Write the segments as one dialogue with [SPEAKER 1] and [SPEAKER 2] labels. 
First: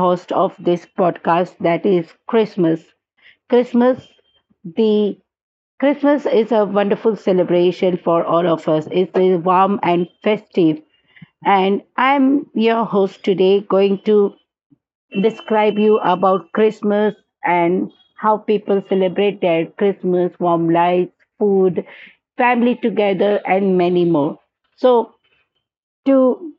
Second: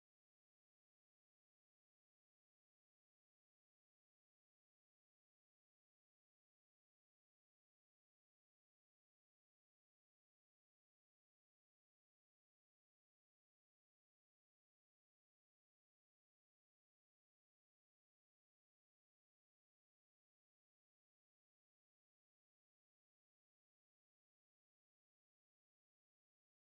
[SPEAKER 1] host of this podcast that is Christmas. Christmas, the Christmas is a wonderful celebration for all of us. It is warm and festive. And I'm your host today going to describe you about Christmas and how people celebrate their Christmas, warm lights, food, family together and many more. So to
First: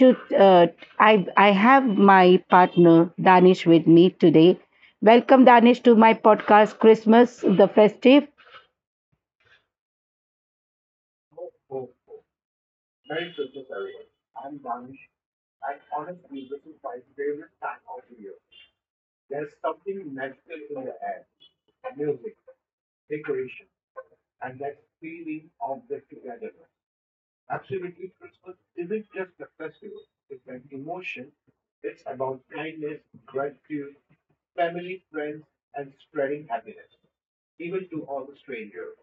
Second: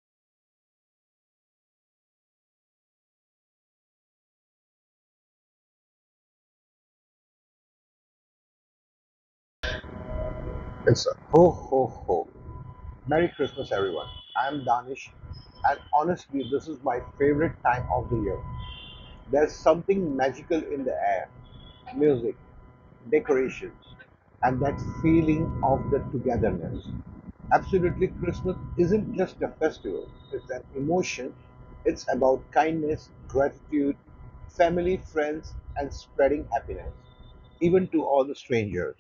[SPEAKER 1] to I have my partner Danish with me today. Welcome Danish to my podcast Christmas the Festive.
[SPEAKER 2] It's a ho ho ho. Merry Christmas, everyone. I'm Danish, and honestly, this is my favorite time of the year. There's something magical in the air — music, decorations, and that feeling of the togetherness. Absolutely, Christmas isn't just a festival, it's an emotion. It's about kindness, gratitude, family, friends, and spreading happiness, even to all the strangers.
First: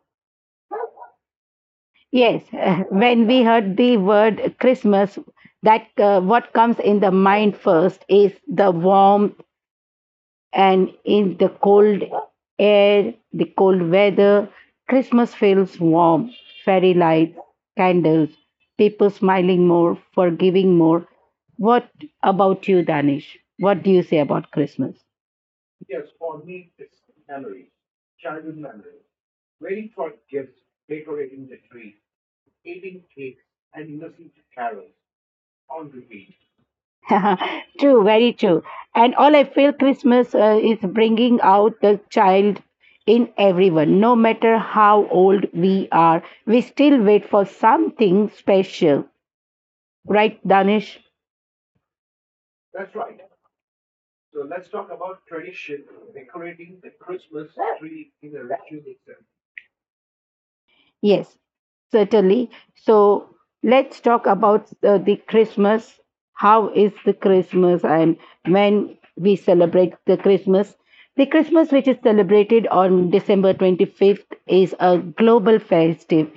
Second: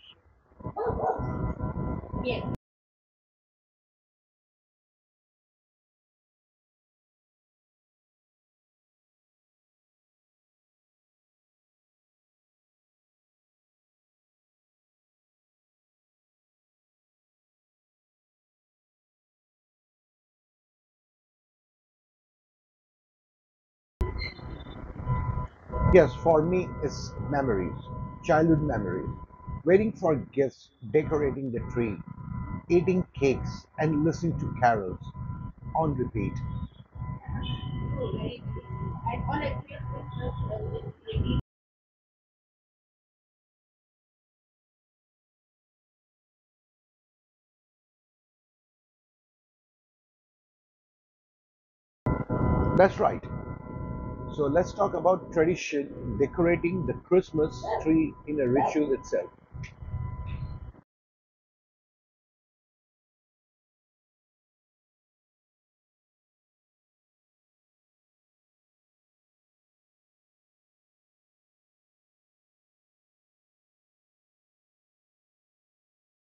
[SPEAKER 1] Yes,
[SPEAKER 2] Yes.
[SPEAKER 1] when we heard the word Christmas, that what comes in the mind first is the warmth, and in the cold air, the cold weather, Christmas feels warm. Fairy lights, candles, people smiling more, forgiving more. What about you, Danish? What do you say about Christmas?
[SPEAKER 2] Yes, for me, it's memories, childhood memories. Waiting for gifts, decorating the tree, eating cakes, and listening to carols on repeat.
[SPEAKER 1] True, very true. And all I feel Christmas is bringing out the child in everyone. No matter how old we are, we still wait for something special. Right, Danish?
[SPEAKER 2] That's right. So let's talk about tradition, decorating the Christmas tree in a ritual itself.
[SPEAKER 1] Yes, certainly. So let's talk about the Christmas. How is the Christmas and when we celebrate the Christmas? The Christmas, which is celebrated on December 25th, is a global festive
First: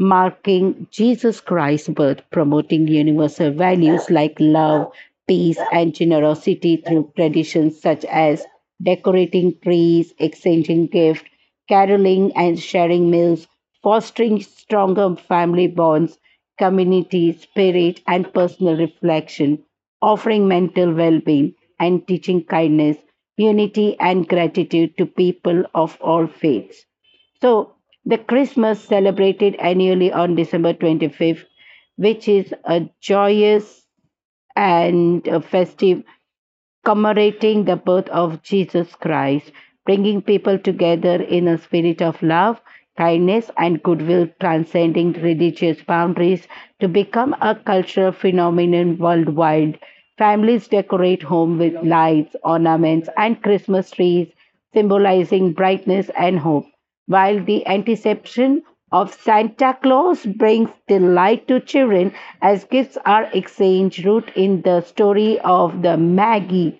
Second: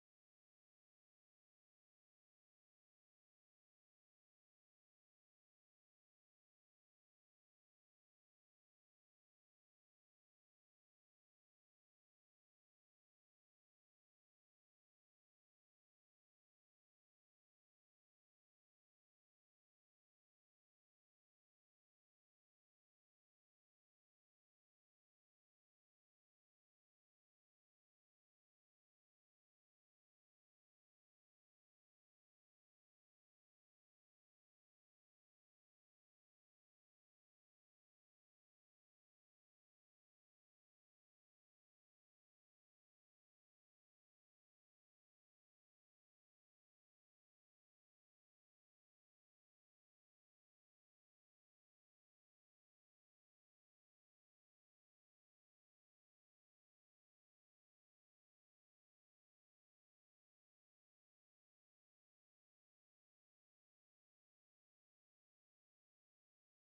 [SPEAKER 1] marking Jesus Christ's birth, promoting universal values like love, peace, and generosity through traditions such as decorating trees, exchanging gifts, caroling and sharing meals, fostering stronger family bonds, community spirit, and personal reflection, offering mental well being and teaching kindness, unity, and gratitude to people of all faiths. So, the Christmas celebrated annually on December 25th, which is a joyous and a festive commemorating the birth of Jesus Christ, bringing people together in a spirit of love, kindness, and goodwill, transcending religious boundaries to become a cultural phenomenon worldwide. Families decorate home with lights, ornaments, and Christmas trees, symbolizing brightness and hope, while the anticipation of Santa Claus brings delight to children as gifts are exchanged, rooted in the story of the Magi,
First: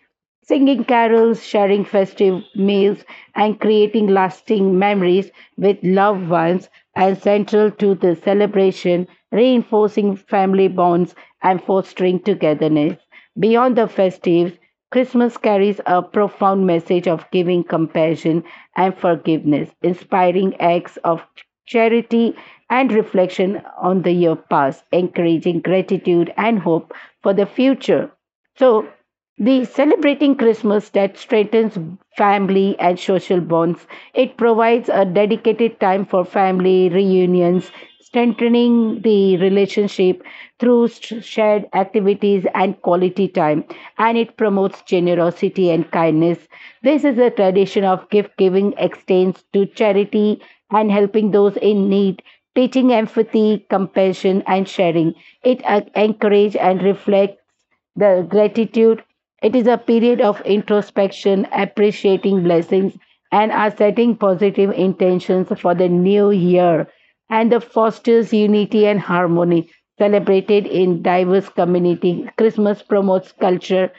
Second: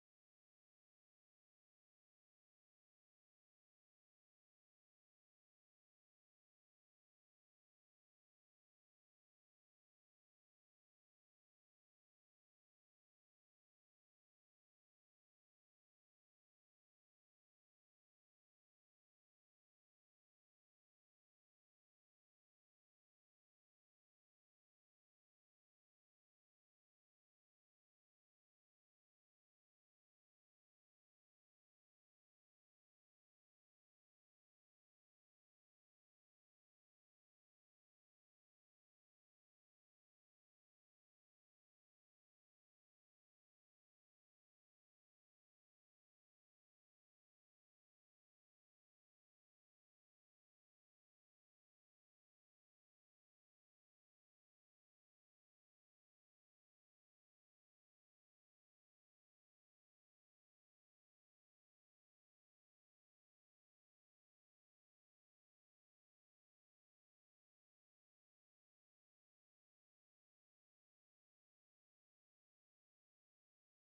[SPEAKER 1] singing carols, sharing festive meals, and creating lasting memories with loved ones, and central to the celebration, reinforcing family bonds and fostering togetherness. Beyond the festives, Christmas carries a profound message of giving, compassion, and forgiveness, inspiring acts of charity and reflection on the year past, encouraging gratitude and hope for the future. So, the celebrating Christmas that strengthens family and social bonds. It provides a dedicated time for family reunions, strengthening the relationship through shared activities and quality time, and it promotes generosity and kindness. This is a tradition of gift giving extends to charity and helping those in need, teaching empathy, compassion and sharing. It encourages and reflects the gratitude. It is a period of introspection, appreciating blessings, and are setting positive intentions for the new year. And the fosters unity and harmony celebrated in diverse community. Christmas promotes culture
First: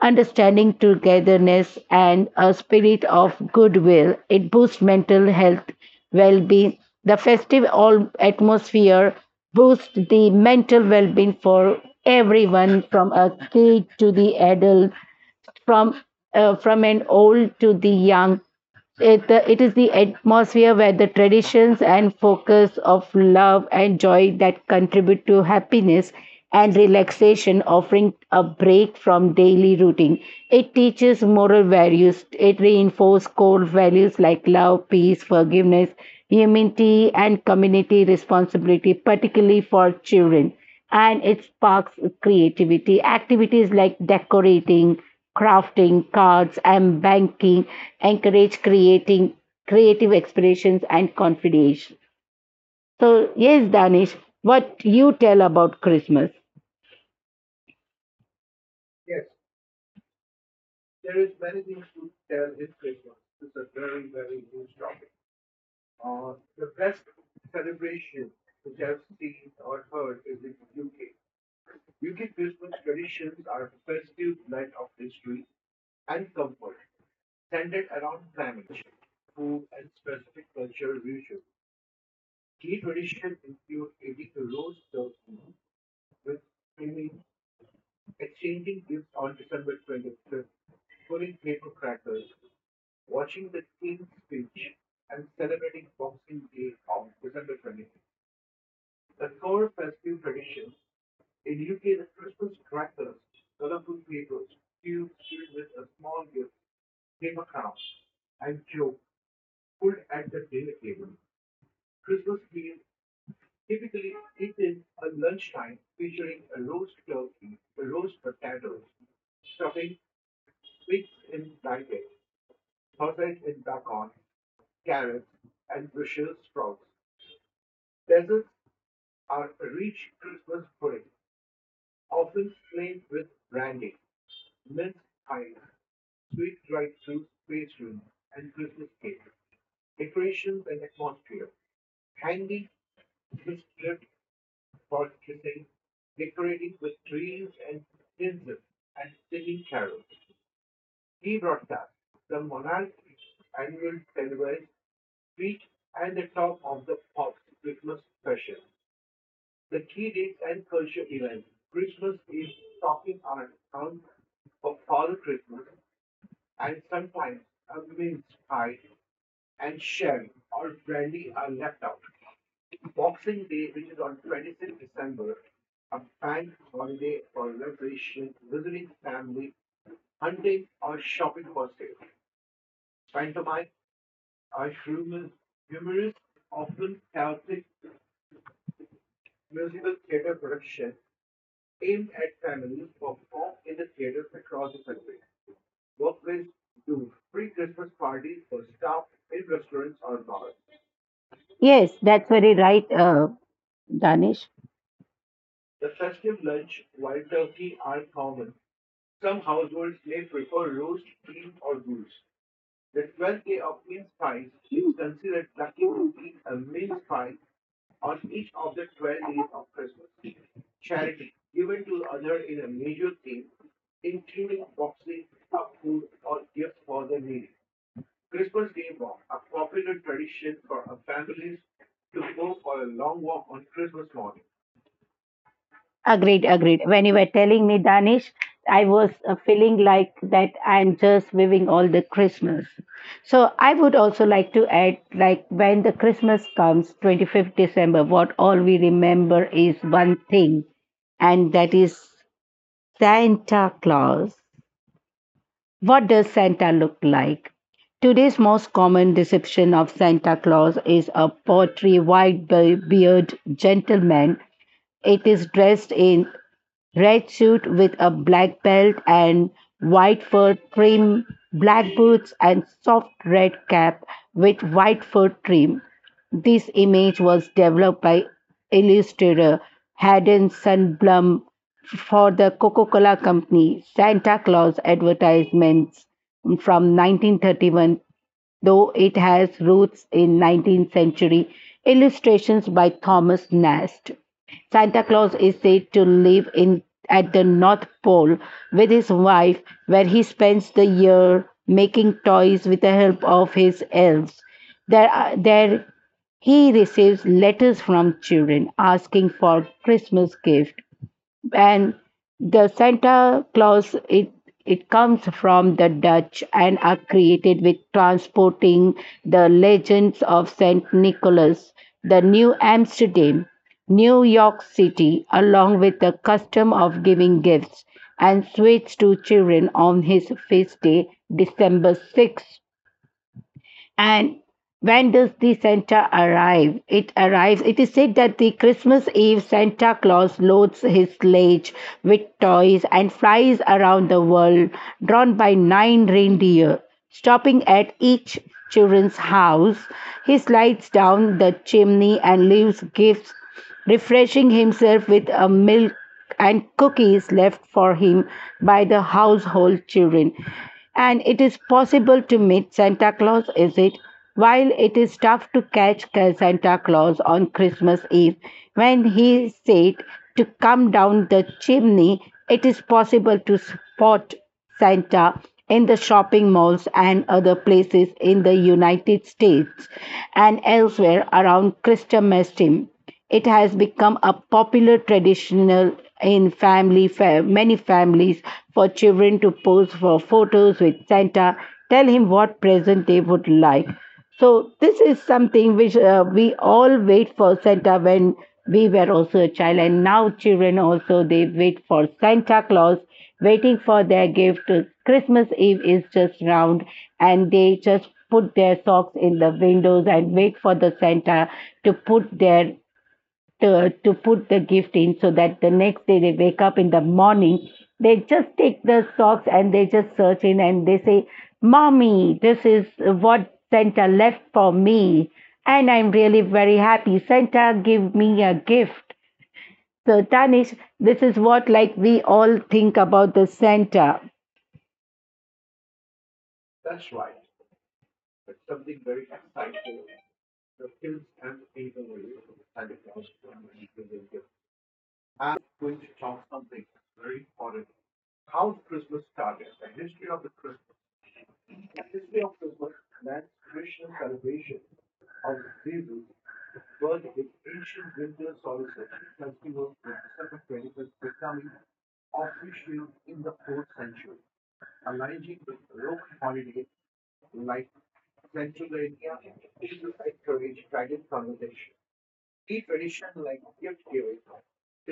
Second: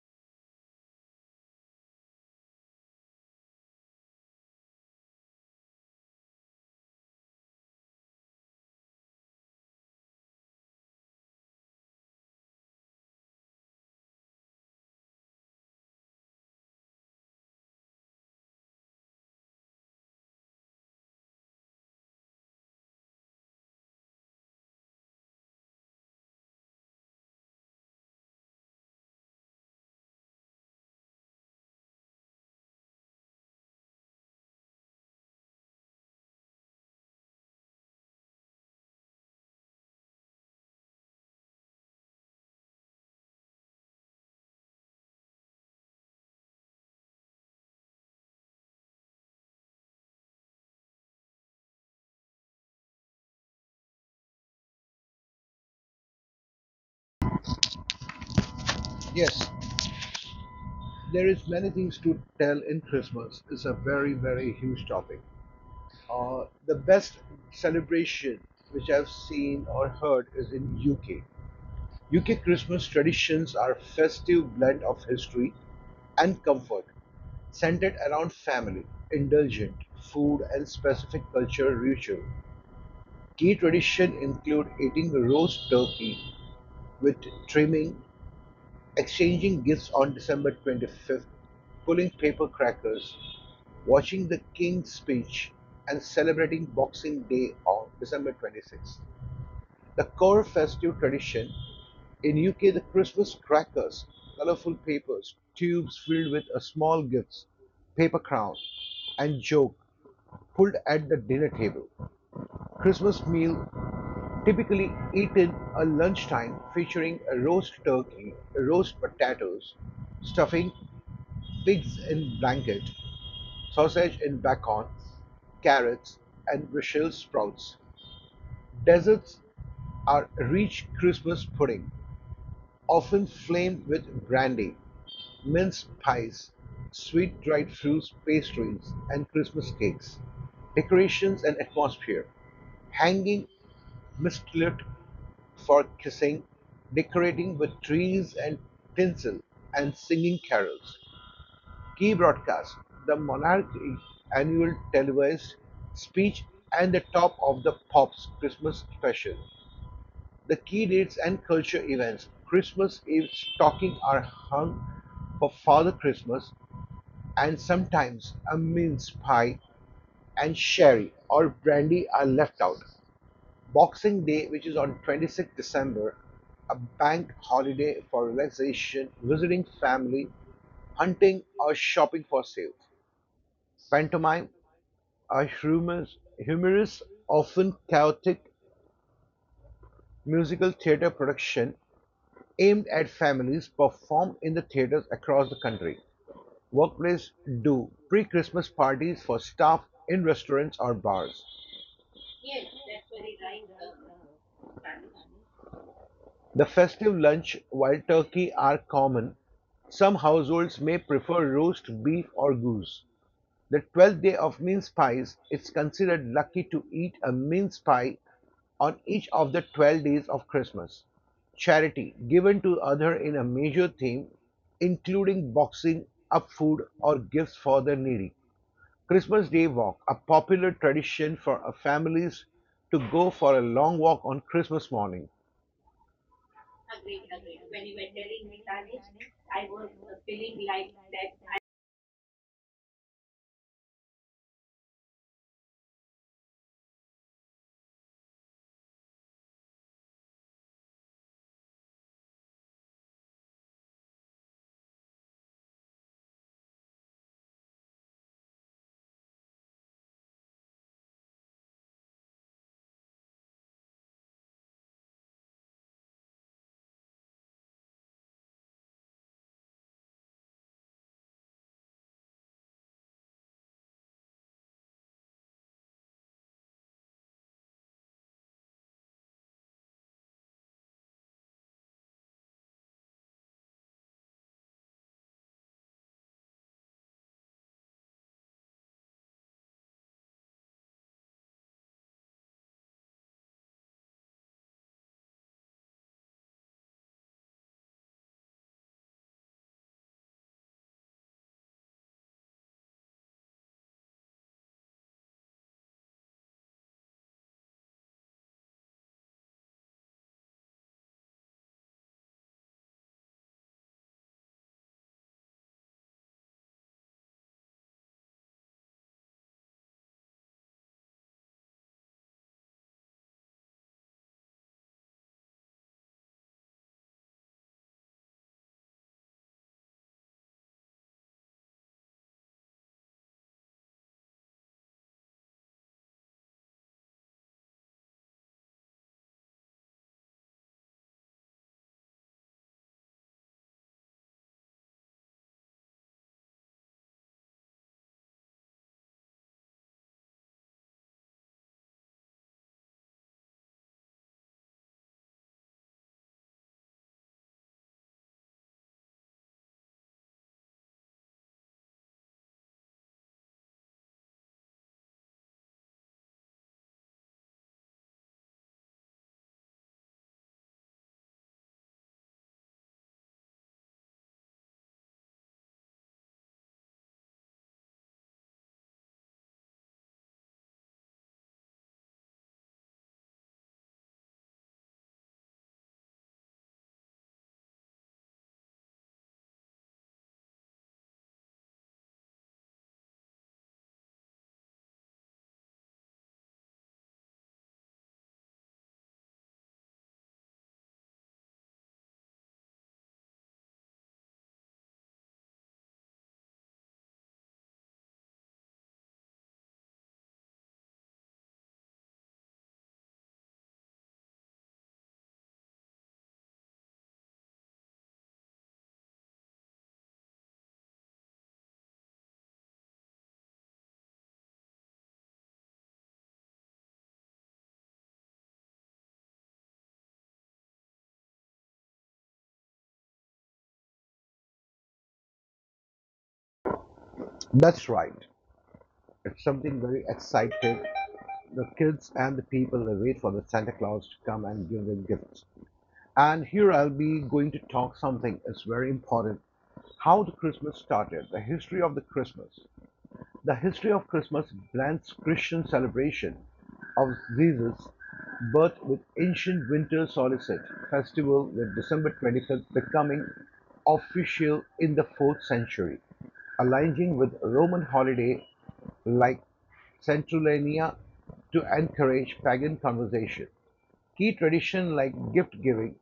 [SPEAKER 1] understanding, togetherness, and a spirit of goodwill. It boosts mental health, well being. The festive all atmosphere boosts the mental well being for everyone from a kid to the adult, from from an old to the young. It is the atmosphere where the traditions and focus of love and joy that contribute to happiness and relaxation, offering a break from daily routine. It teaches moral values. It reinforces core values like love, peace, forgiveness, humility, and community responsibility, particularly for children, and it sparks creativity. Activities like decorating, crafting, cards, and banking encourage creating creative expressions and confidence. So, yes, Danish, what you tell about Christmas?
[SPEAKER 2] Yes, there is many things to tell in Christmas. It's a very, very huge topic. The best celebration which I've seen or heard is in UK. UK Christmas traditions are a festive blend of history and comfort, centered around family, indulgent food, and specific cultural ritual. Key tradition include eating roast turkey with trimming exchanging gifts on December 25th, pulling paper crackers, watching the King's speech, and celebrating Boxing Day on December 26th. The core festive tradition in UK, the Christmas crackers, colorful papers, tubes filled with a small gifts, paper crown, and joke pulled at the dinner table. Christmas meal typically eaten at lunchtime featuring a roast turkey, roast potatoes, stuffing, pigs in blanket, sausage and bacon, carrots, and Brussels sprouts. Desserts are rich Christmas pudding, often flamed with brandy, mince pies, sweet dried fruits pastries, and Christmas cakes. Decorations and atmosphere. Hanging mistletoe for kissing, decorating with trees and tinsel, and singing carols. Key broadcasts: the monarch's annual televised speech and the Top of the Pops Christmas special. The key dates and culture events: Christmas Eve stockings are hung for Father Christmas, and sometimes a mince pie and sherry or brandy are left out. Boxing Day, which is on 26th December, a bank holiday for relaxation, visiting family, hunting or shopping for sales. Pantomime, a humorous, often chaotic musical theater production aimed at families performed in the theaters across the country. Workplace do pre Christmas parties for staff in restaurants or bars.
[SPEAKER 1] Yes,
[SPEAKER 2] Yes,
[SPEAKER 1] that's
[SPEAKER 2] that's
[SPEAKER 1] very
[SPEAKER 2] very
[SPEAKER 1] right,
[SPEAKER 2] kind of.
[SPEAKER 1] Danish.
[SPEAKER 2] The festive lunch, wild turkey are common. Some households may prefer roast beef or goose. The 12th day of mince pies, it's considered lucky to eat a mince pie on each of the 12 days of Christmas. Charity given to others in a major theme, including boxing, up food, or gifts for the needy. Christmas Day walk, a popular tradition for families to go for a long walk on Christmas morning.
[SPEAKER 1] Agreed,
[SPEAKER 2] Agreed,
[SPEAKER 1] agreed.
[SPEAKER 2] agreed.
[SPEAKER 1] When
[SPEAKER 2] When
[SPEAKER 1] you
[SPEAKER 2] you
[SPEAKER 1] were
[SPEAKER 2] were
[SPEAKER 1] telling
[SPEAKER 2] telling
[SPEAKER 1] me
[SPEAKER 2] me,
[SPEAKER 1] Danish,
[SPEAKER 2] Tanish,
[SPEAKER 1] I
[SPEAKER 2] I
[SPEAKER 1] was
[SPEAKER 2] was
[SPEAKER 1] feeling
[SPEAKER 2] feeling
[SPEAKER 1] like
[SPEAKER 2] like
[SPEAKER 1] that
[SPEAKER 2] that I.
[SPEAKER 1] I'm just waving all the Christmas. So I would also like to add, like when the Christmas comes, 25th December, what all we remember is one thing, and that is Santa Claus. What does Santa look like? Today's most common deception of Santa Claus is a pottery white beard gentleman. It is dressed in red suit with a black belt and white fur trim, black boots and soft red cap with white fur trim. This image was developed by illustrator Haden Sundblom for the Coca-Cola Company Santa Claus advertisements from 1931, though it has roots in 19th century illustrations by Thomas Nast. Santa Claus is said to live in at the North Pole with his wife, where he spends the year making toys with the help of his elves. There he receives letters from children asking for Christmas gift, and the Santa Claus, it comes from the Dutch and are created with transporting the legends of Saint Nicholas, the New Amsterdam, New York City, along with the custom of giving gifts and sweets to children on his feast day, December 6th. And when does the Santa arrive? It arrives. It is said that the Christmas Eve Santa Claus loads his sledge with toys and flies around the world, drawn by nine reindeer. Stopping at each children's house, he slides down the chimney and leaves gifts, refreshing himself with a milk and cookies left for him by the household children. And it is possible to meet Santa Claus, is it? While it is tough to catch Santa Claus on Christmas Eve, when he said to come down the chimney, it is possible to spot Santa in the shopping malls and other places in the United States and elsewhere around Christmas time. It has become a popular traditional in many families for children to pose for photos with Santa, tell him what present they would like. So this is something which we all wait for Santa when we were also a child, and now children also they wait for Santa Claus, waiting for their gift. Christmas Eve is just round, and they just put their socks in the windows and wait for the Santa to put their to put the gift in so that the next day they wake up in the morning, they just take the socks and they just search in and they say, Mommy, this is what Santa left for me. And I'm really very happy. Santa gave me a gift. So, Tanish, this is what like we all think about the Santa.
[SPEAKER 2] That's right. It's something very exciting. The kids and the people they wait for the Santa Claus to come and give them gifts. And here I'll be going to talk something that's very important. How the Christmas started, the history of the Christmas. The history of Christmas blends Christian celebration of Jesus' birth with ancient winter solstice festival with December 25th becoming official in the 4th century, aligning with Roman holiday like Saturnalia to encourage pagan conversation. Key traditions like gift giving,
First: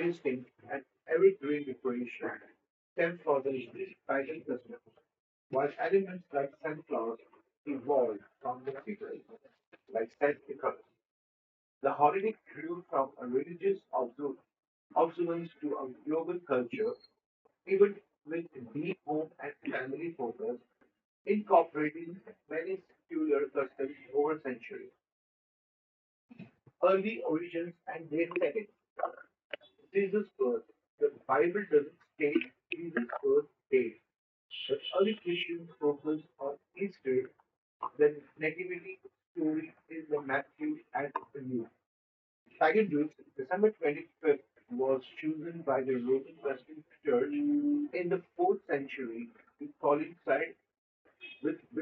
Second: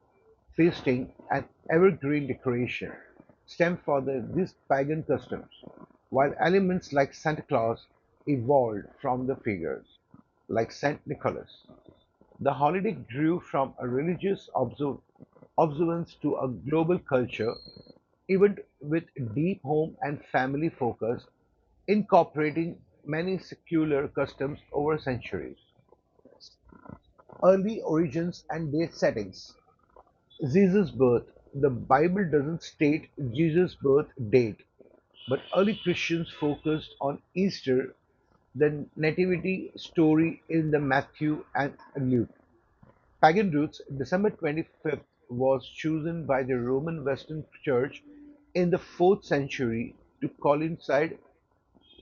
[SPEAKER 2] feasting, and evergreen decoration stem from these pagan customs, while elements like Santa Claus evolved from the figures like Saint Nicholas. The holiday grew from a religious observance to a global culture, even with deep home and family focus, incorporating many secular customs over centuries. Early origins and date settings. Jesus' birth. The Bible doesn't state Jesus' birth date, but early Christians focused on Easter, the nativity story in the Matthew and Luke. Pagan roots. December 25th was chosen by the Roman Western Church in the 4th century to coincide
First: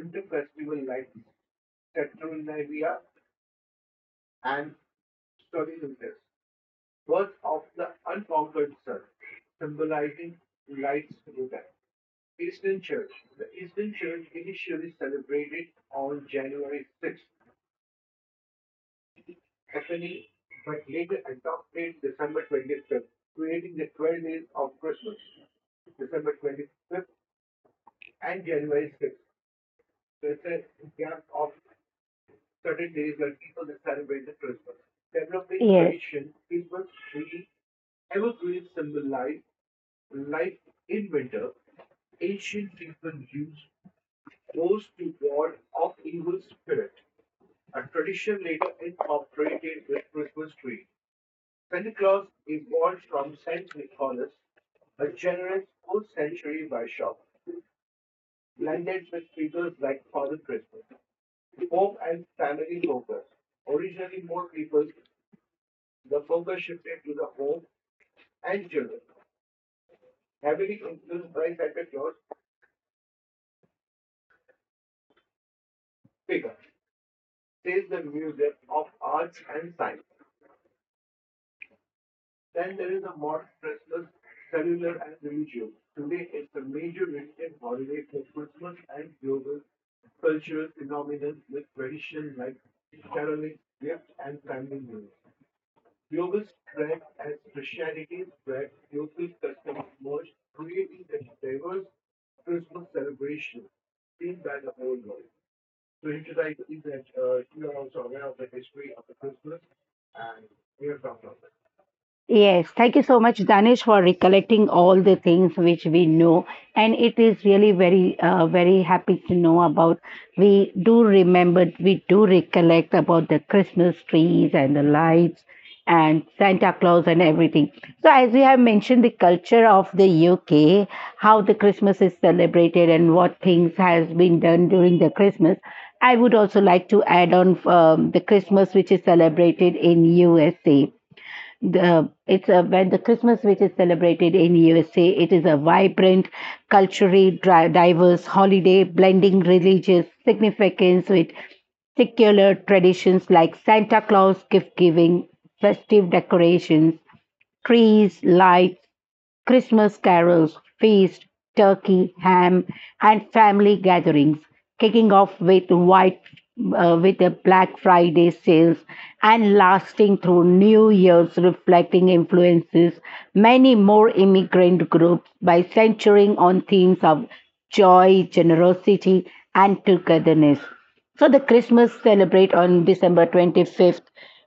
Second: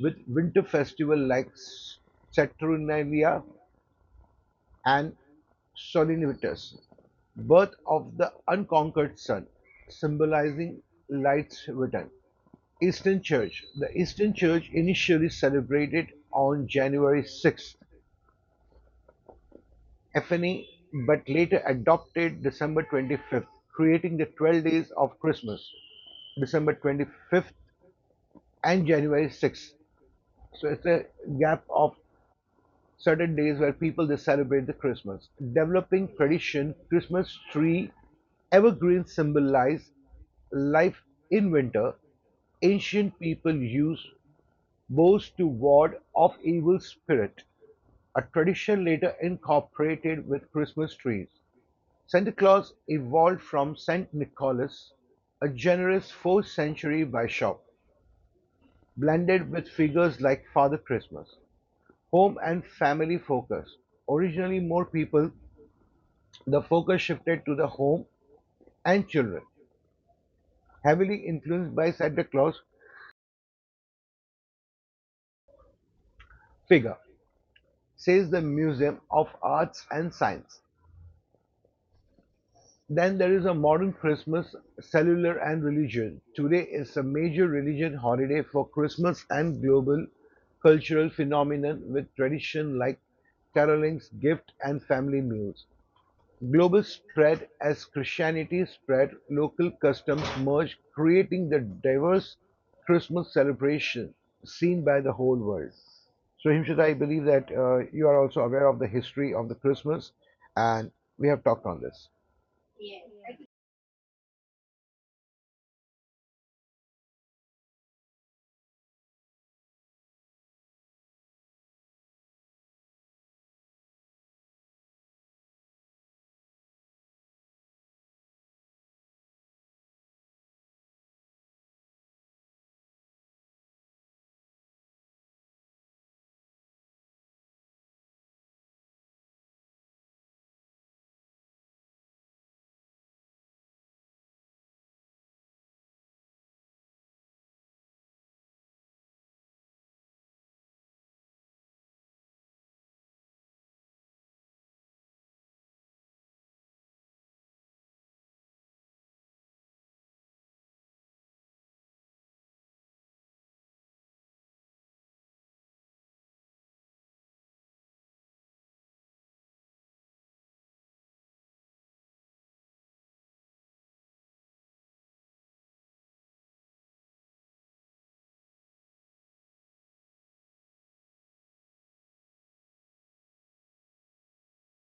[SPEAKER 2] with winter festival like Saturnalia and Solinitas, birth of the unconquered sun, symbolizing light's return. Eastern Church. The Eastern Church initially celebrated on January 6th, Epiphany, but later adopted December 25th, creating the 12 days of Christmas, December 25th and January 6th. So it's a gap of certain days where people they celebrate the Christmas. Developing tradition, Christmas tree, evergreen symbolize life in winter. Ancient people used bows to ward off evil spirit, a tradition later incorporated with Christmas trees. Santa Claus evolved from Saint Nicholas, a generous 4th century bishop, blended with figures like Father Christmas home and family focus. Originally, more people, the focus shifted to the home and children, heavily influenced by Santa Claus figure, says the Museum of Arts and Science. Then there is a modern Christmas, cellular and religion. Today is a major religion holiday for Christmas and global cultural phenomenon with tradition like carolings, gift and family meals. Global spread as Christianity spread, local customs merged, creating the diverse Christmas celebration seen by the whole world. So, Himshita, I believe that you are also aware of the history of the Christmas, and we have talked on this. Yeah.
[SPEAKER 1] Yes, thank you so much, Danish, for recollecting all the things which we know. And it is really very, very happy to know about. We do remember, we do recollect about the Christmas trees and the lights and Santa Claus and everything. So, as we have mentioned, the culture of the UK, how the Christmas is celebrated and what things has been done during the Christmas. I would also like to add on the Christmas which is celebrated in USA. The it's a when The Christmas which is celebrated in USA, it is a vibrant, culturally diverse holiday, blending religious significance with secular traditions like Santa Claus gift giving, festive decorations, trees, lights, Christmas carols, feast, turkey, ham, and family gatherings, kicking off with white with the Black Friday sales and lasting through New Year's, reflecting influences many more immigrant groups by centering on themes of joy, generosity, and togetherness. So the Christmas celebrate on December 25th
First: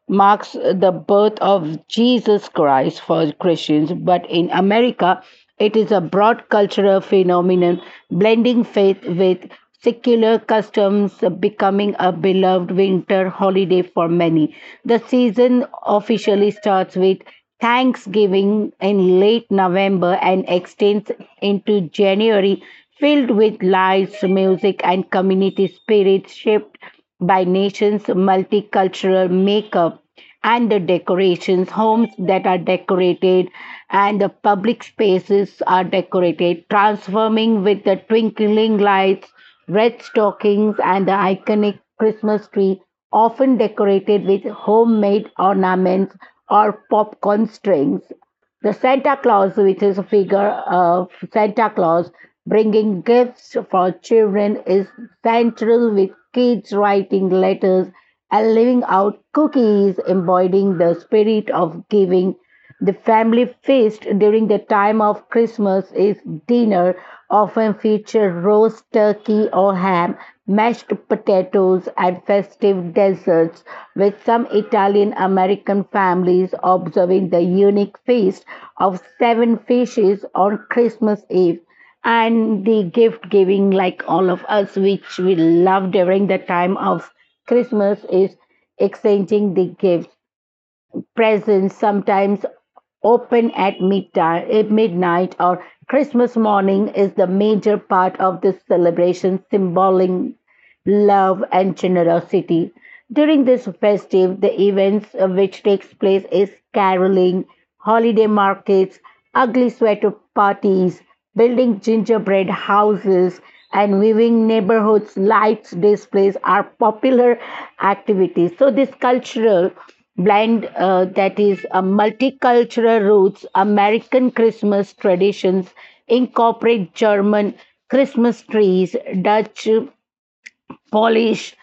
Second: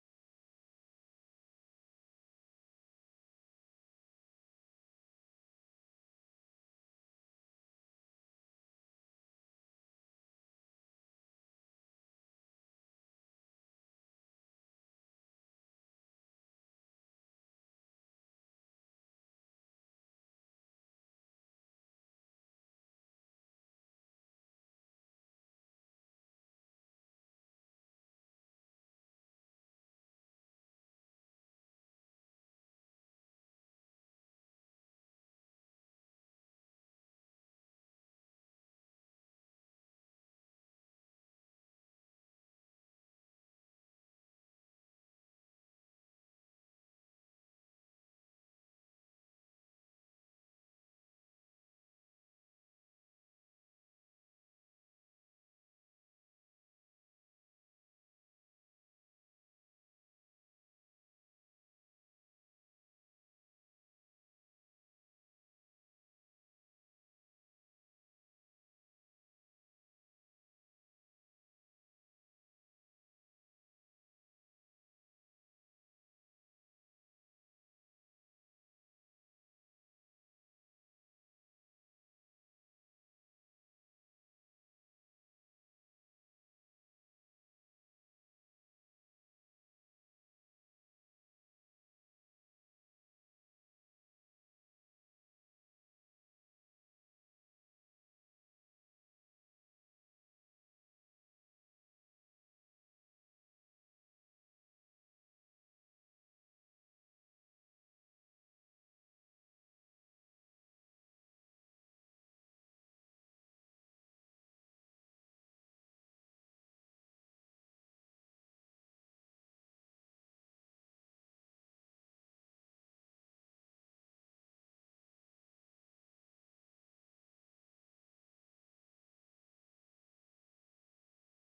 [SPEAKER 1] marks the birth of Jesus Christ for Christians, but in America it is a broad cultural phenomenon blending faith with secular customs, becoming a beloved winter holiday for many. The season officially starts with Thanksgiving in late November and extends into January, filled with lights, music, and community spirit shaped by nation's multicultural makeup and the decorations. Homes that are decorated and the public spaces are decorated, transforming with the twinkling lights, red stockings, and the iconic Christmas tree, often decorated with homemade ornaments or popcorn strings. The Santa Claus, which is a figure of Santa Claus bringing gifts for children, is central, with kids writing letters and leaving out cookies, embodying the spirit of giving. The family feast during the time of Christmas is dinner, often feature roast turkey or ham, mashed potatoes, and festive desserts, with some Italian American families observing the unique feast of seven fishes on Christmas Eve. And the gift giving, like all of us which we love during the time of Christmas, is exchanging the gifts, presents, sometimes open at midnight or Christmas morning, is the major part of this celebration, symboling love and generosity. During this festive, the events which takes place is caroling, holiday markets, ugly sweater parties, building gingerbread houses and weaving neighborhoods lights displays are popular activities. So this cultural blend, that is a multicultural roots, American Christmas traditions incorporate German Christmas trees, Dutch Polish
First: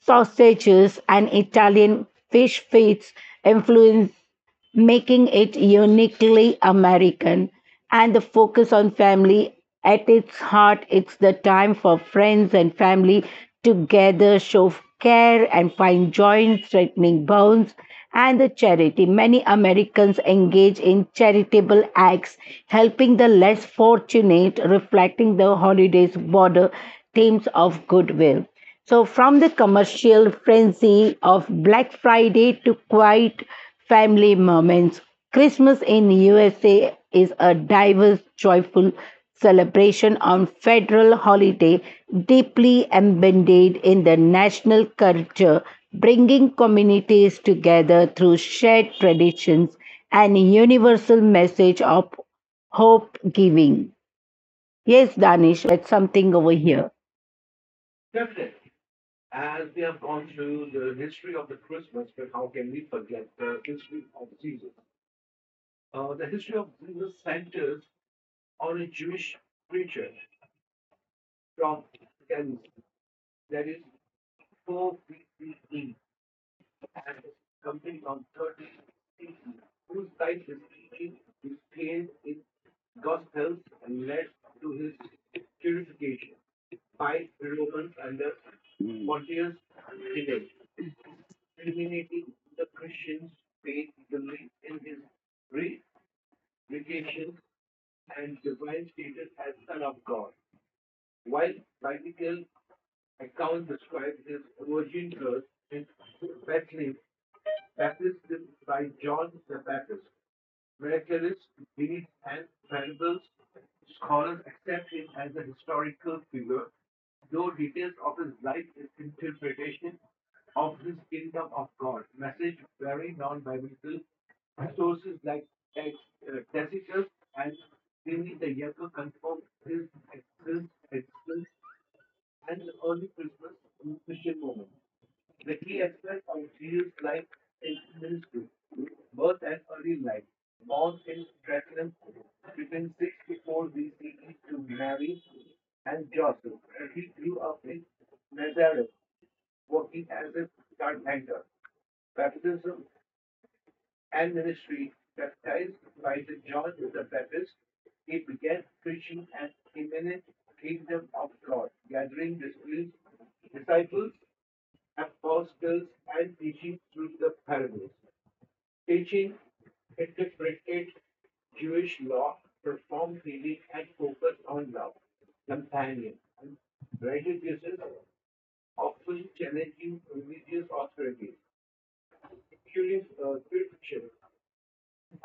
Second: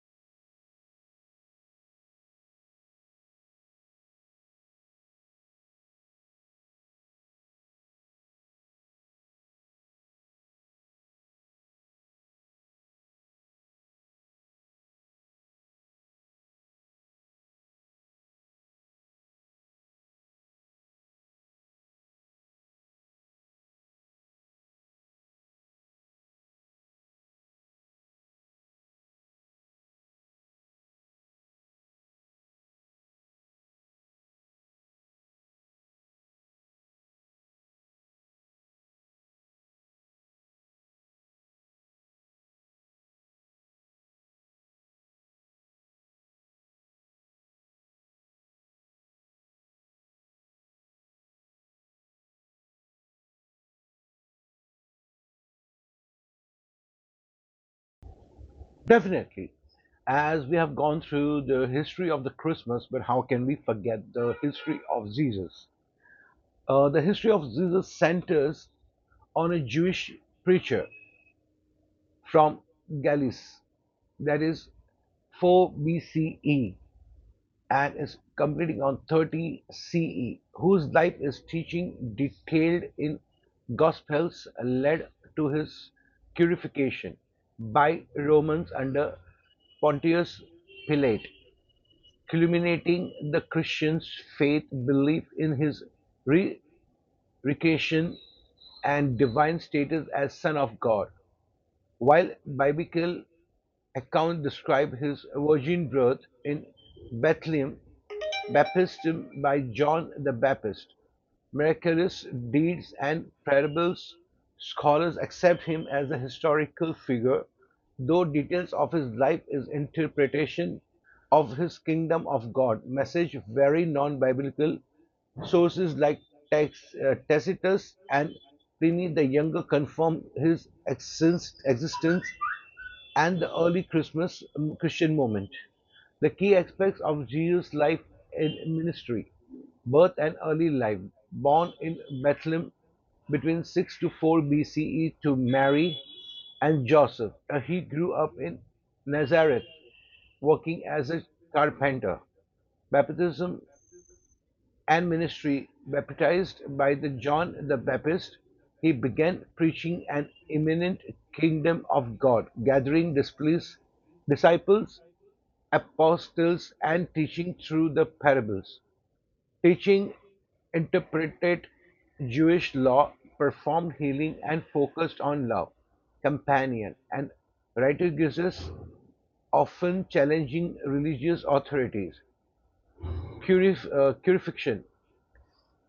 [SPEAKER 1] sausages and Italian fish feeds influence, making it uniquely American. And the focus on family at its heart, it's the time for friends and family together show care and find joy in straightening bonds and the charity. Many Americans engage in charitable acts, helping the less fortunate, reflecting the holiday's broader themes of goodwill. So, from the commercial frenzy of Black Friday to quiet family moments, Christmas in USA is a diverse, joyful celebration on federal holiday deeply embedded in the national culture, bringing communities together through shared traditions and a universal message of hope giving. Yes, Danish, let something over here.
[SPEAKER 2] Definitely. As we have gone through the history of the Christmas, but how can we forget the history of Jesus? The history of Jesus centers on a Jewish preacher from Galles, that is 4 BCE, and is completing on 30 CE, whose life is teaching detailed in Gospels led to his purification by Romans under Pontius Pilate, culminating the Christians' faith belief in his re- recation and divine status as Son of God. While biblical accounts describe his virgin birth in Bethlehem baptism by John the Baptist, miraculous deeds and parables, scholars accept him as a historical figure, though details of his life is interpretation of his kingdom of God message very non-biblical sources like Tacitus and Pliny the Younger confirm his existence and the early Christmas Christian movement. The key aspects of Jesus' life and ministry, birth and early life, born in Bethlehem between 6 to 4 BCE to Mary and Joseph. He grew up in Nazareth working as a carpenter. Baptism and ministry. Baptized by the John the Baptist, he began preaching an imminent kingdom of God, gathering disciples, apostles, and teaching through the parables teaching interpreted Jewish law, performed healing, and focused on love, companion, and liturgies, often challenging religious authorities. Crucifixion.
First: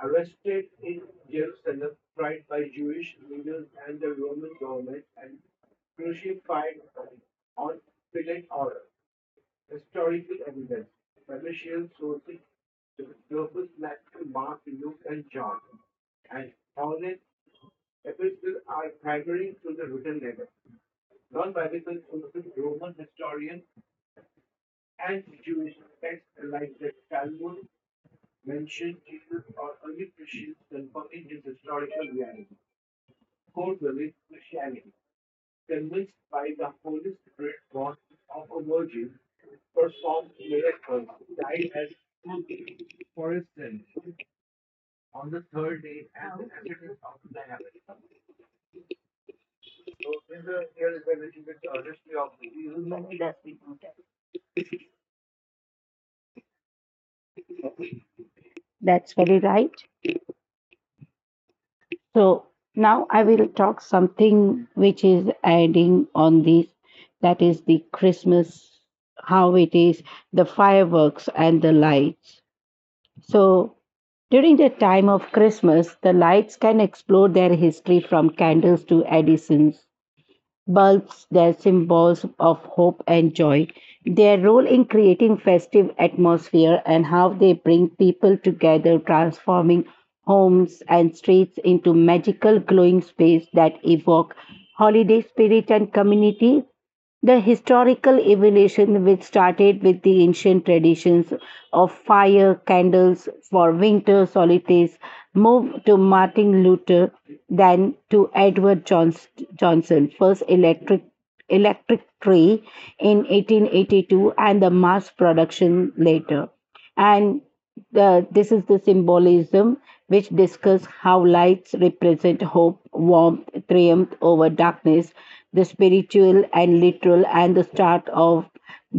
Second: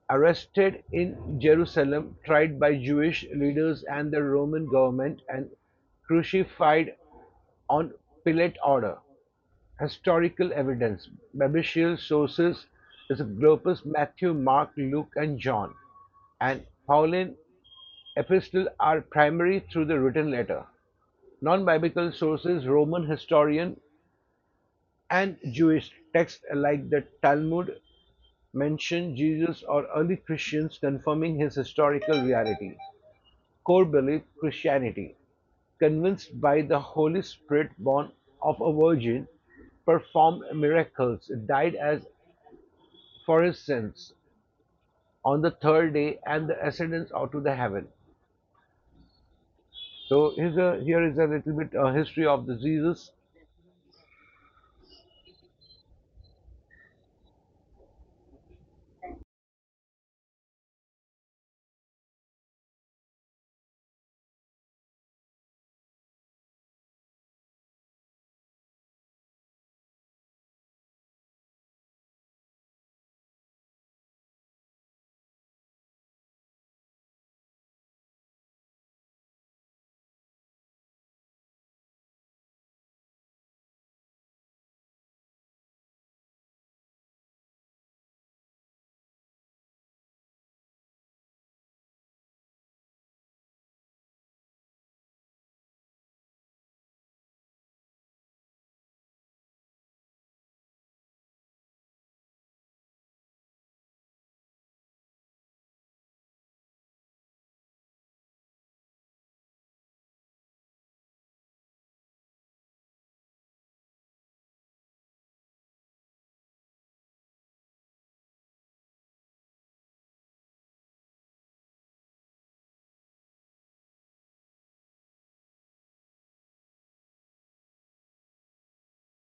[SPEAKER 2] Arrested in Jerusalem, tried by Jewish leaders and the Roman government, and crucified on Pilate order. Historical evidence. Biblical sources is Scopus, Matthew, Mark, Luke, and John, and Pauline epistles are primary through the written letter. Non-biblical sources, Roman historian and Jewish texts like the Talmud mention Jesus or early Christians confirming his historical reality. Core belief Christianity, convinced by the Holy Spirit born of a virgin, performed miracles, died as for his sins on the third day, and the ascendance out to the heaven. So here is a little bit history of the Jesus.
[SPEAKER 1] That's very right. So now I will talk something which is adding on this. That is the Christmas, how it is, the fireworks and the lights. So during the time of Christmas, the lights can explore their history from candles to Edison's bulbs, their symbols of hope and joy, their role in creating festive atmosphere, and how they bring people together, transforming homes and streets into magical glowing space that evoke holiday spirit and community. The historical evolution, which started with the ancient traditions of fire candles for winter solstice, moved to Martin Luther, then to Edward Johnson, first electric tree in 1882, and the mass production later, and the, this is the symbolism which discuss how lights represent hope, warmth, triumph over darkness, the spiritual and literal and the start of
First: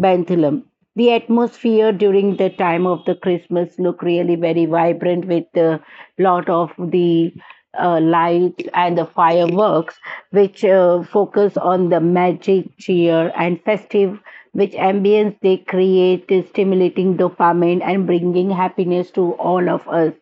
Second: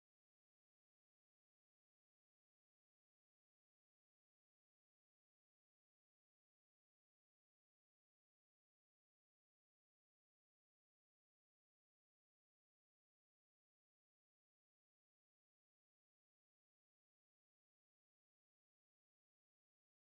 [SPEAKER 1] benthlehem. The atmosphere during the time of the Christmas look really very vibrant with a lot of the lights and the fireworks which focus on the magic cheer and festive, which ambience they create is stimulating dopamine and bringing happiness to all of us,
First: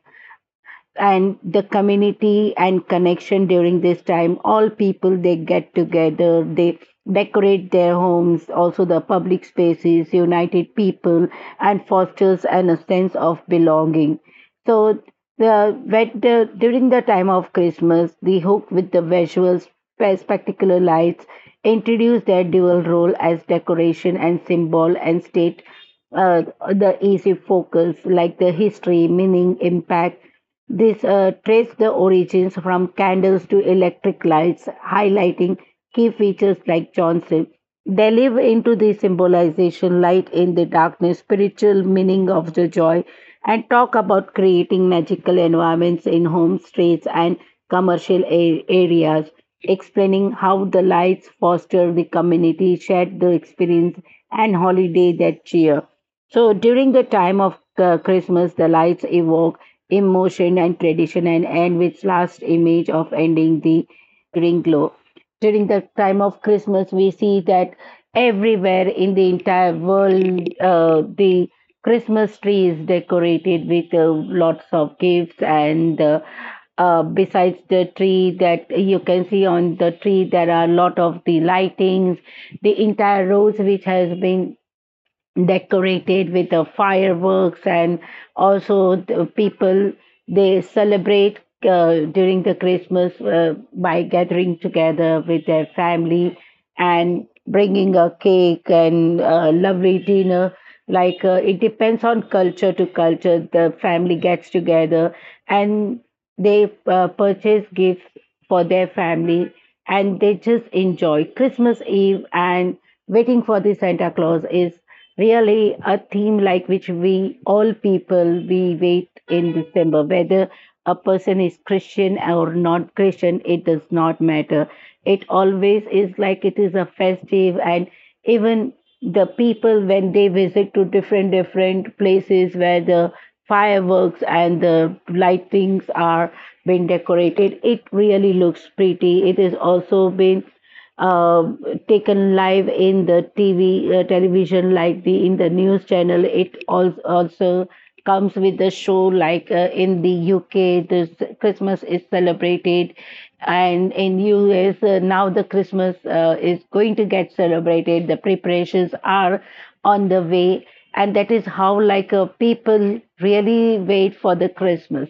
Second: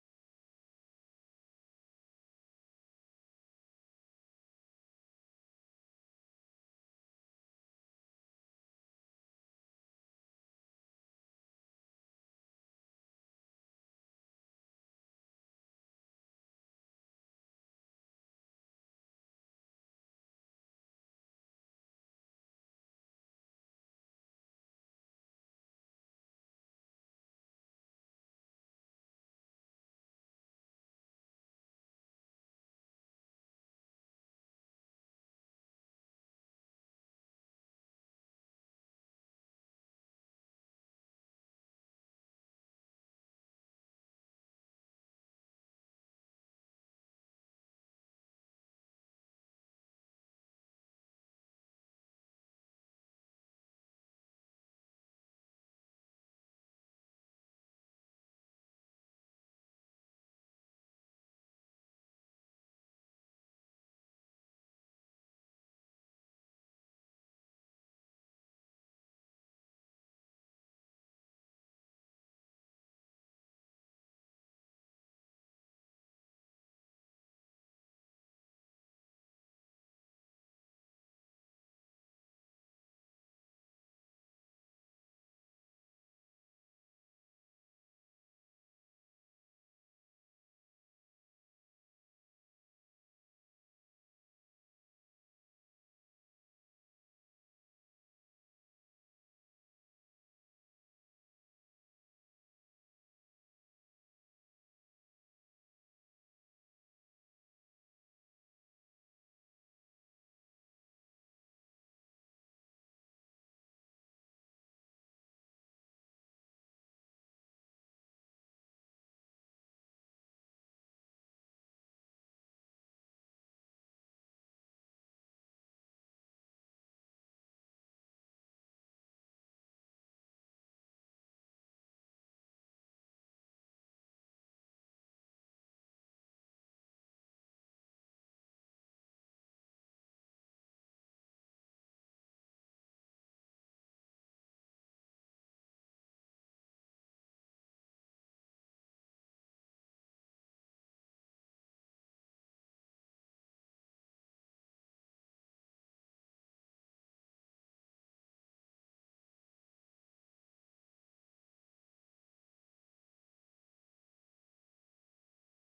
[SPEAKER 1] and the community and connection during this time, all people they get together, they decorate their homes, also the public spaces united people and fosters a sense of belonging. So the, when the during the time of Christmas, the hook with the visuals spectacular lights introduce their dual role as decoration and symbol and state, uh, the easy focus like the history meaning impact, this traced the origins from candles to electric lights, highlighting key features like Johnson. They live into the symbolization light in the darkness, spiritual meaning of the joy, and talk about creating magical environments in homes, streets, and commercial areas, explaining how the lights foster the community, shared the experience, and holiday that cheer. So during the time of Christmas, the lights evoke emotion and tradition and end with last image of ending the ring glow. During the time of Christmas, we see that everywhere in the entire world, the Christmas tree is decorated with lots of gifts, and besides the tree that you can see on the tree, there are a lot of the lightings, the entire roads which has been decorated with the fireworks, and also the people they celebrate during the Christmas by gathering together with their family and bringing a cake and a lovely dinner. Like it depends on culture to culture, the family gets together and they purchase gifts for their family, and they just enjoy Christmas Eve, and waiting for the Santa Claus is really a theme like which we all people we wait in December. Whether a person is Christian or not Christian, it does not matter. It always is like it is a festive, and even the people when they visit to different different places where the fireworks and the lightings are being decorated, it really looks pretty. It is also been uh, taken live in the television, like the in the news channel. It also comes with the show, like in the UK, this Christmas is celebrated, and in US now the Christmas is going to get celebrated. The preparations are on the way, and that is how like people really wait for the Christmas.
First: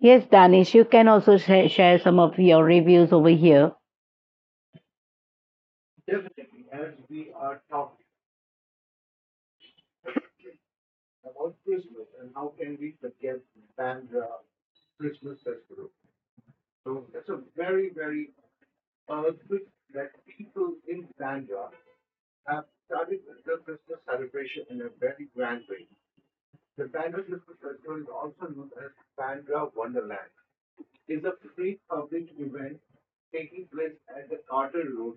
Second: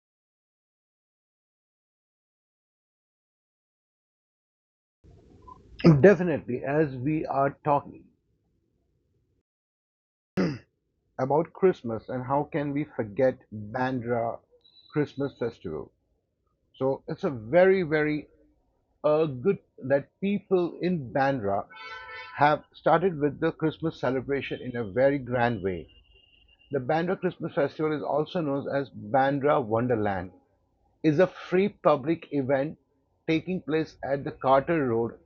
[SPEAKER 1] Yes, Danish, you can also share some of your reviews over here.
[SPEAKER 2] Definitely, as we are talking about Christmas and how can we forget Bandra Christmas festival. So it's a very, very good that people in Bandra have started with the Christmas celebration in a very grand way. The Bandra Christmas Festival is also known as Bandra Wonderland is a free public event taking place at the Carter Road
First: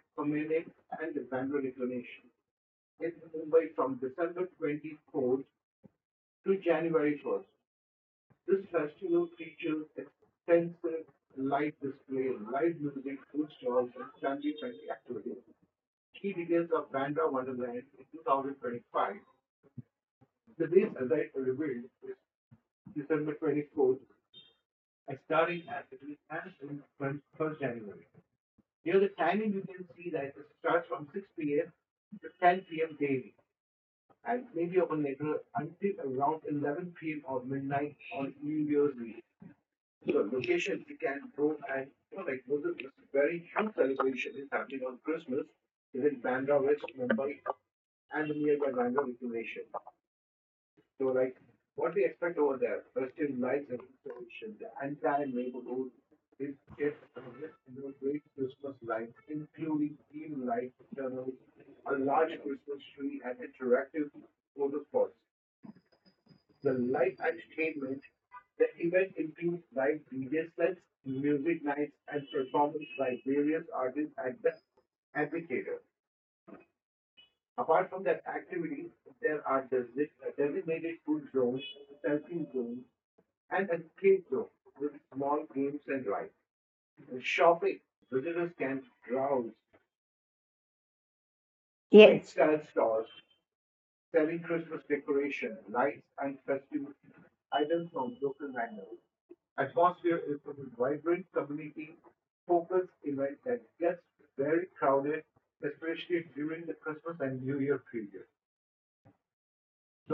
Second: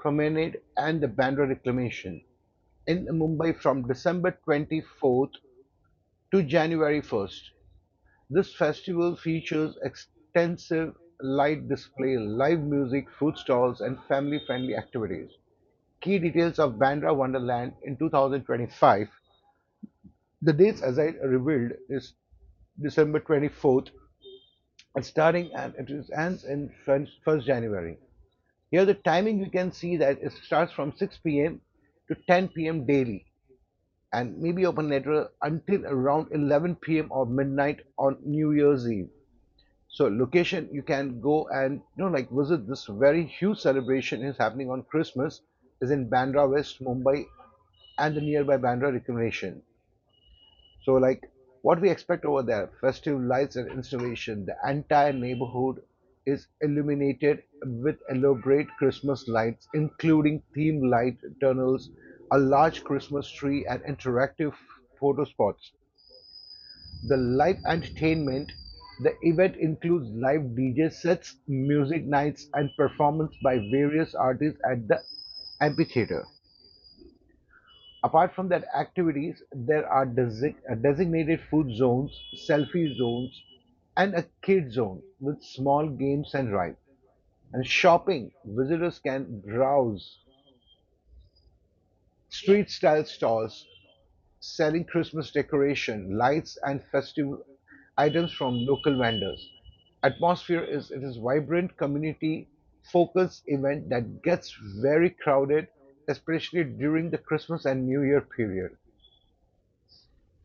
[SPEAKER 2] Promenade and the Bandra Reclamation in Mumbai from December 24th to January 1st. This festival features extensive light display, live music, food stalls, and family friendly activities. Key details of Bandra Wonderland in 2025. The dates, as I revealed, is December 24th and starting and it ends in 1st January. Here, the timing you can see that it starts from 6 p.m. to 10 p.m. daily and maybe open later until around 11 p.m. or midnight on New Year's Eve. So location you can go and you know like visit this very huge celebration is happening on Christmas is in Bandra West Mumbai and the nearby Bandra Recreation. So like what we expect over there festive lights and installation the entire neighborhood is illuminated with elaborate Christmas lights including theme light tunnels a large Christmas tree and interactive photo spots. The live entertainment the event includes live DJ sets, music nights, and performance by various artists at the amphitheater. Apart from that activities, there are designated food zones, selfie zones, and a kid zone with small games and rides. And shopping, visitors can browse
[SPEAKER 1] Yes.
[SPEAKER 2] street style stalls, selling Christmas decoration, lights, and festive items from local vendors. Atmosphere is it is vibrant community focused event that gets very crowded, especially during the Christmas and New Year period.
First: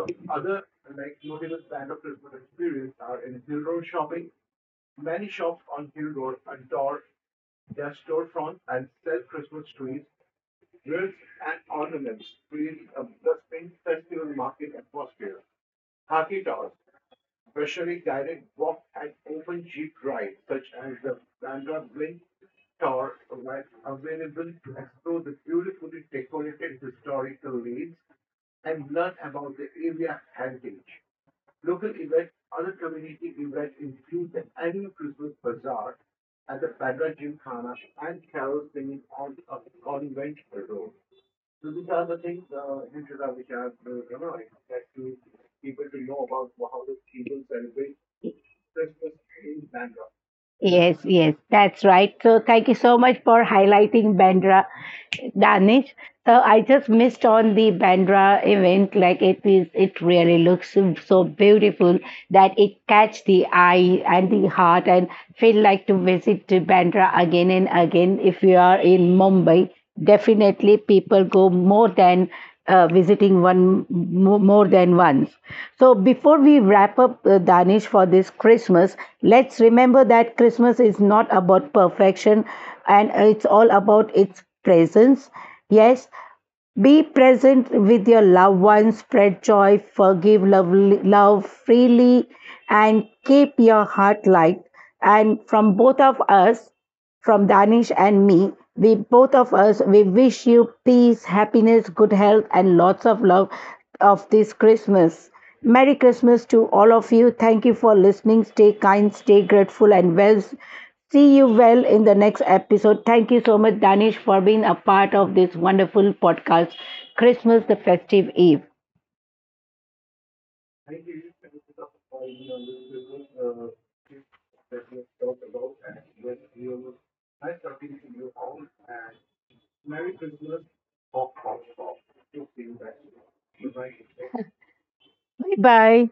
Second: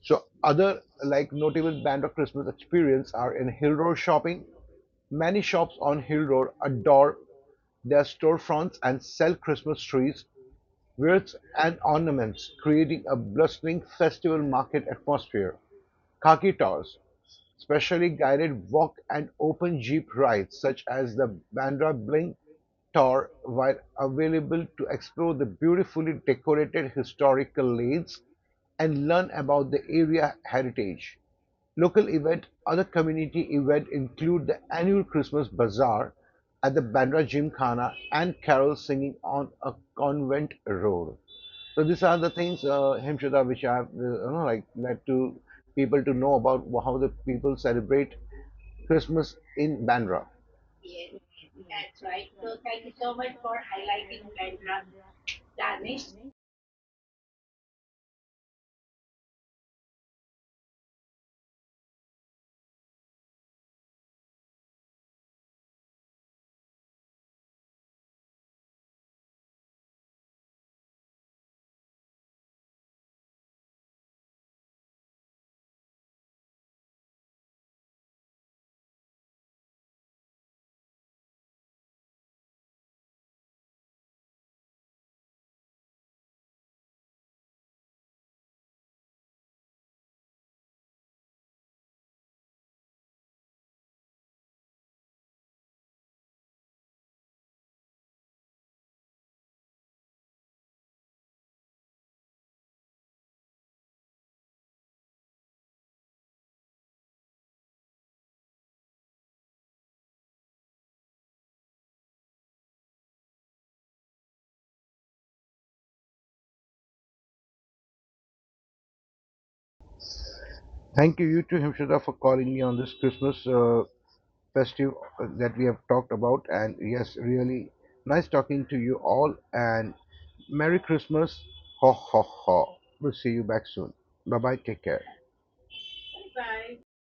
[SPEAKER 2] So other like notable Bandra Christmas experience are in Hill Road shopping. Many shops on Hill Road adore their storefronts and sell Christmas trees, wreaths and ornaments, creating a blustering festival market atmosphere. Khaki tours, specially guided walk and open jeep rides such as the Bandra Bling tour while available to explore the beautifully decorated historical lanes and learn about the area heritage. Local event, other community event include the annual Christmas Bazaar at the Bandra Gymkhana and carol singing on a convent road. So these are the things, Hemshada, which I have, like to people to know about how the people celebrate Christmas in Bandra.
[SPEAKER 1] Yes,
[SPEAKER 2] Yes,
[SPEAKER 1] yes, that's
[SPEAKER 2] that's
[SPEAKER 1] right.
[SPEAKER 2] right.
[SPEAKER 1] So
[SPEAKER 2] So
[SPEAKER 1] thank you
[SPEAKER 2] thank you
[SPEAKER 1] so
[SPEAKER 2] so
[SPEAKER 1] much
[SPEAKER 2] much
[SPEAKER 1] for
[SPEAKER 2] for
[SPEAKER 1] highlighting
[SPEAKER 2] highlighting
[SPEAKER 1] Bandra,
[SPEAKER 2] Bandra,
[SPEAKER 1] Danish.
[SPEAKER 2] Danish.
[SPEAKER 1] So I just missed on the Bandra event. Like it is, it really looks so beautiful that it catch the eye and the heart and feel like to visit to Bandra again and again. If you are in Mumbai, definitely people go more than visiting one more than once. So, before we wrap up Danish for this Christmas, let's remember that Christmas is not about perfection, and it's all about its presence. Yes, be present with your loved ones, spread joy, forgive love, love freely, and keep your heart light. And from both of us, from Danish and me, we both of us, we wish you peace, happiness, good health, and lots of love of this Christmas. Merry Christmas to all of you. Thank you for listening. Stay kind, stay grateful, and well, see you well in the next episode. Thank you so much, Danish, for being a part of this wonderful podcast, Christmas the Festive Eve.
[SPEAKER 2] Thank you, you too, Hemshada, for calling me on this Christmas festive that we have talked about. And yes, really nice talking to you all. And Merry Christmas. Ho, ho, ho. We'll see you back soon. Bye bye. Take care.
[SPEAKER 1] Bye
[SPEAKER 2] Bye.
[SPEAKER 1] bye.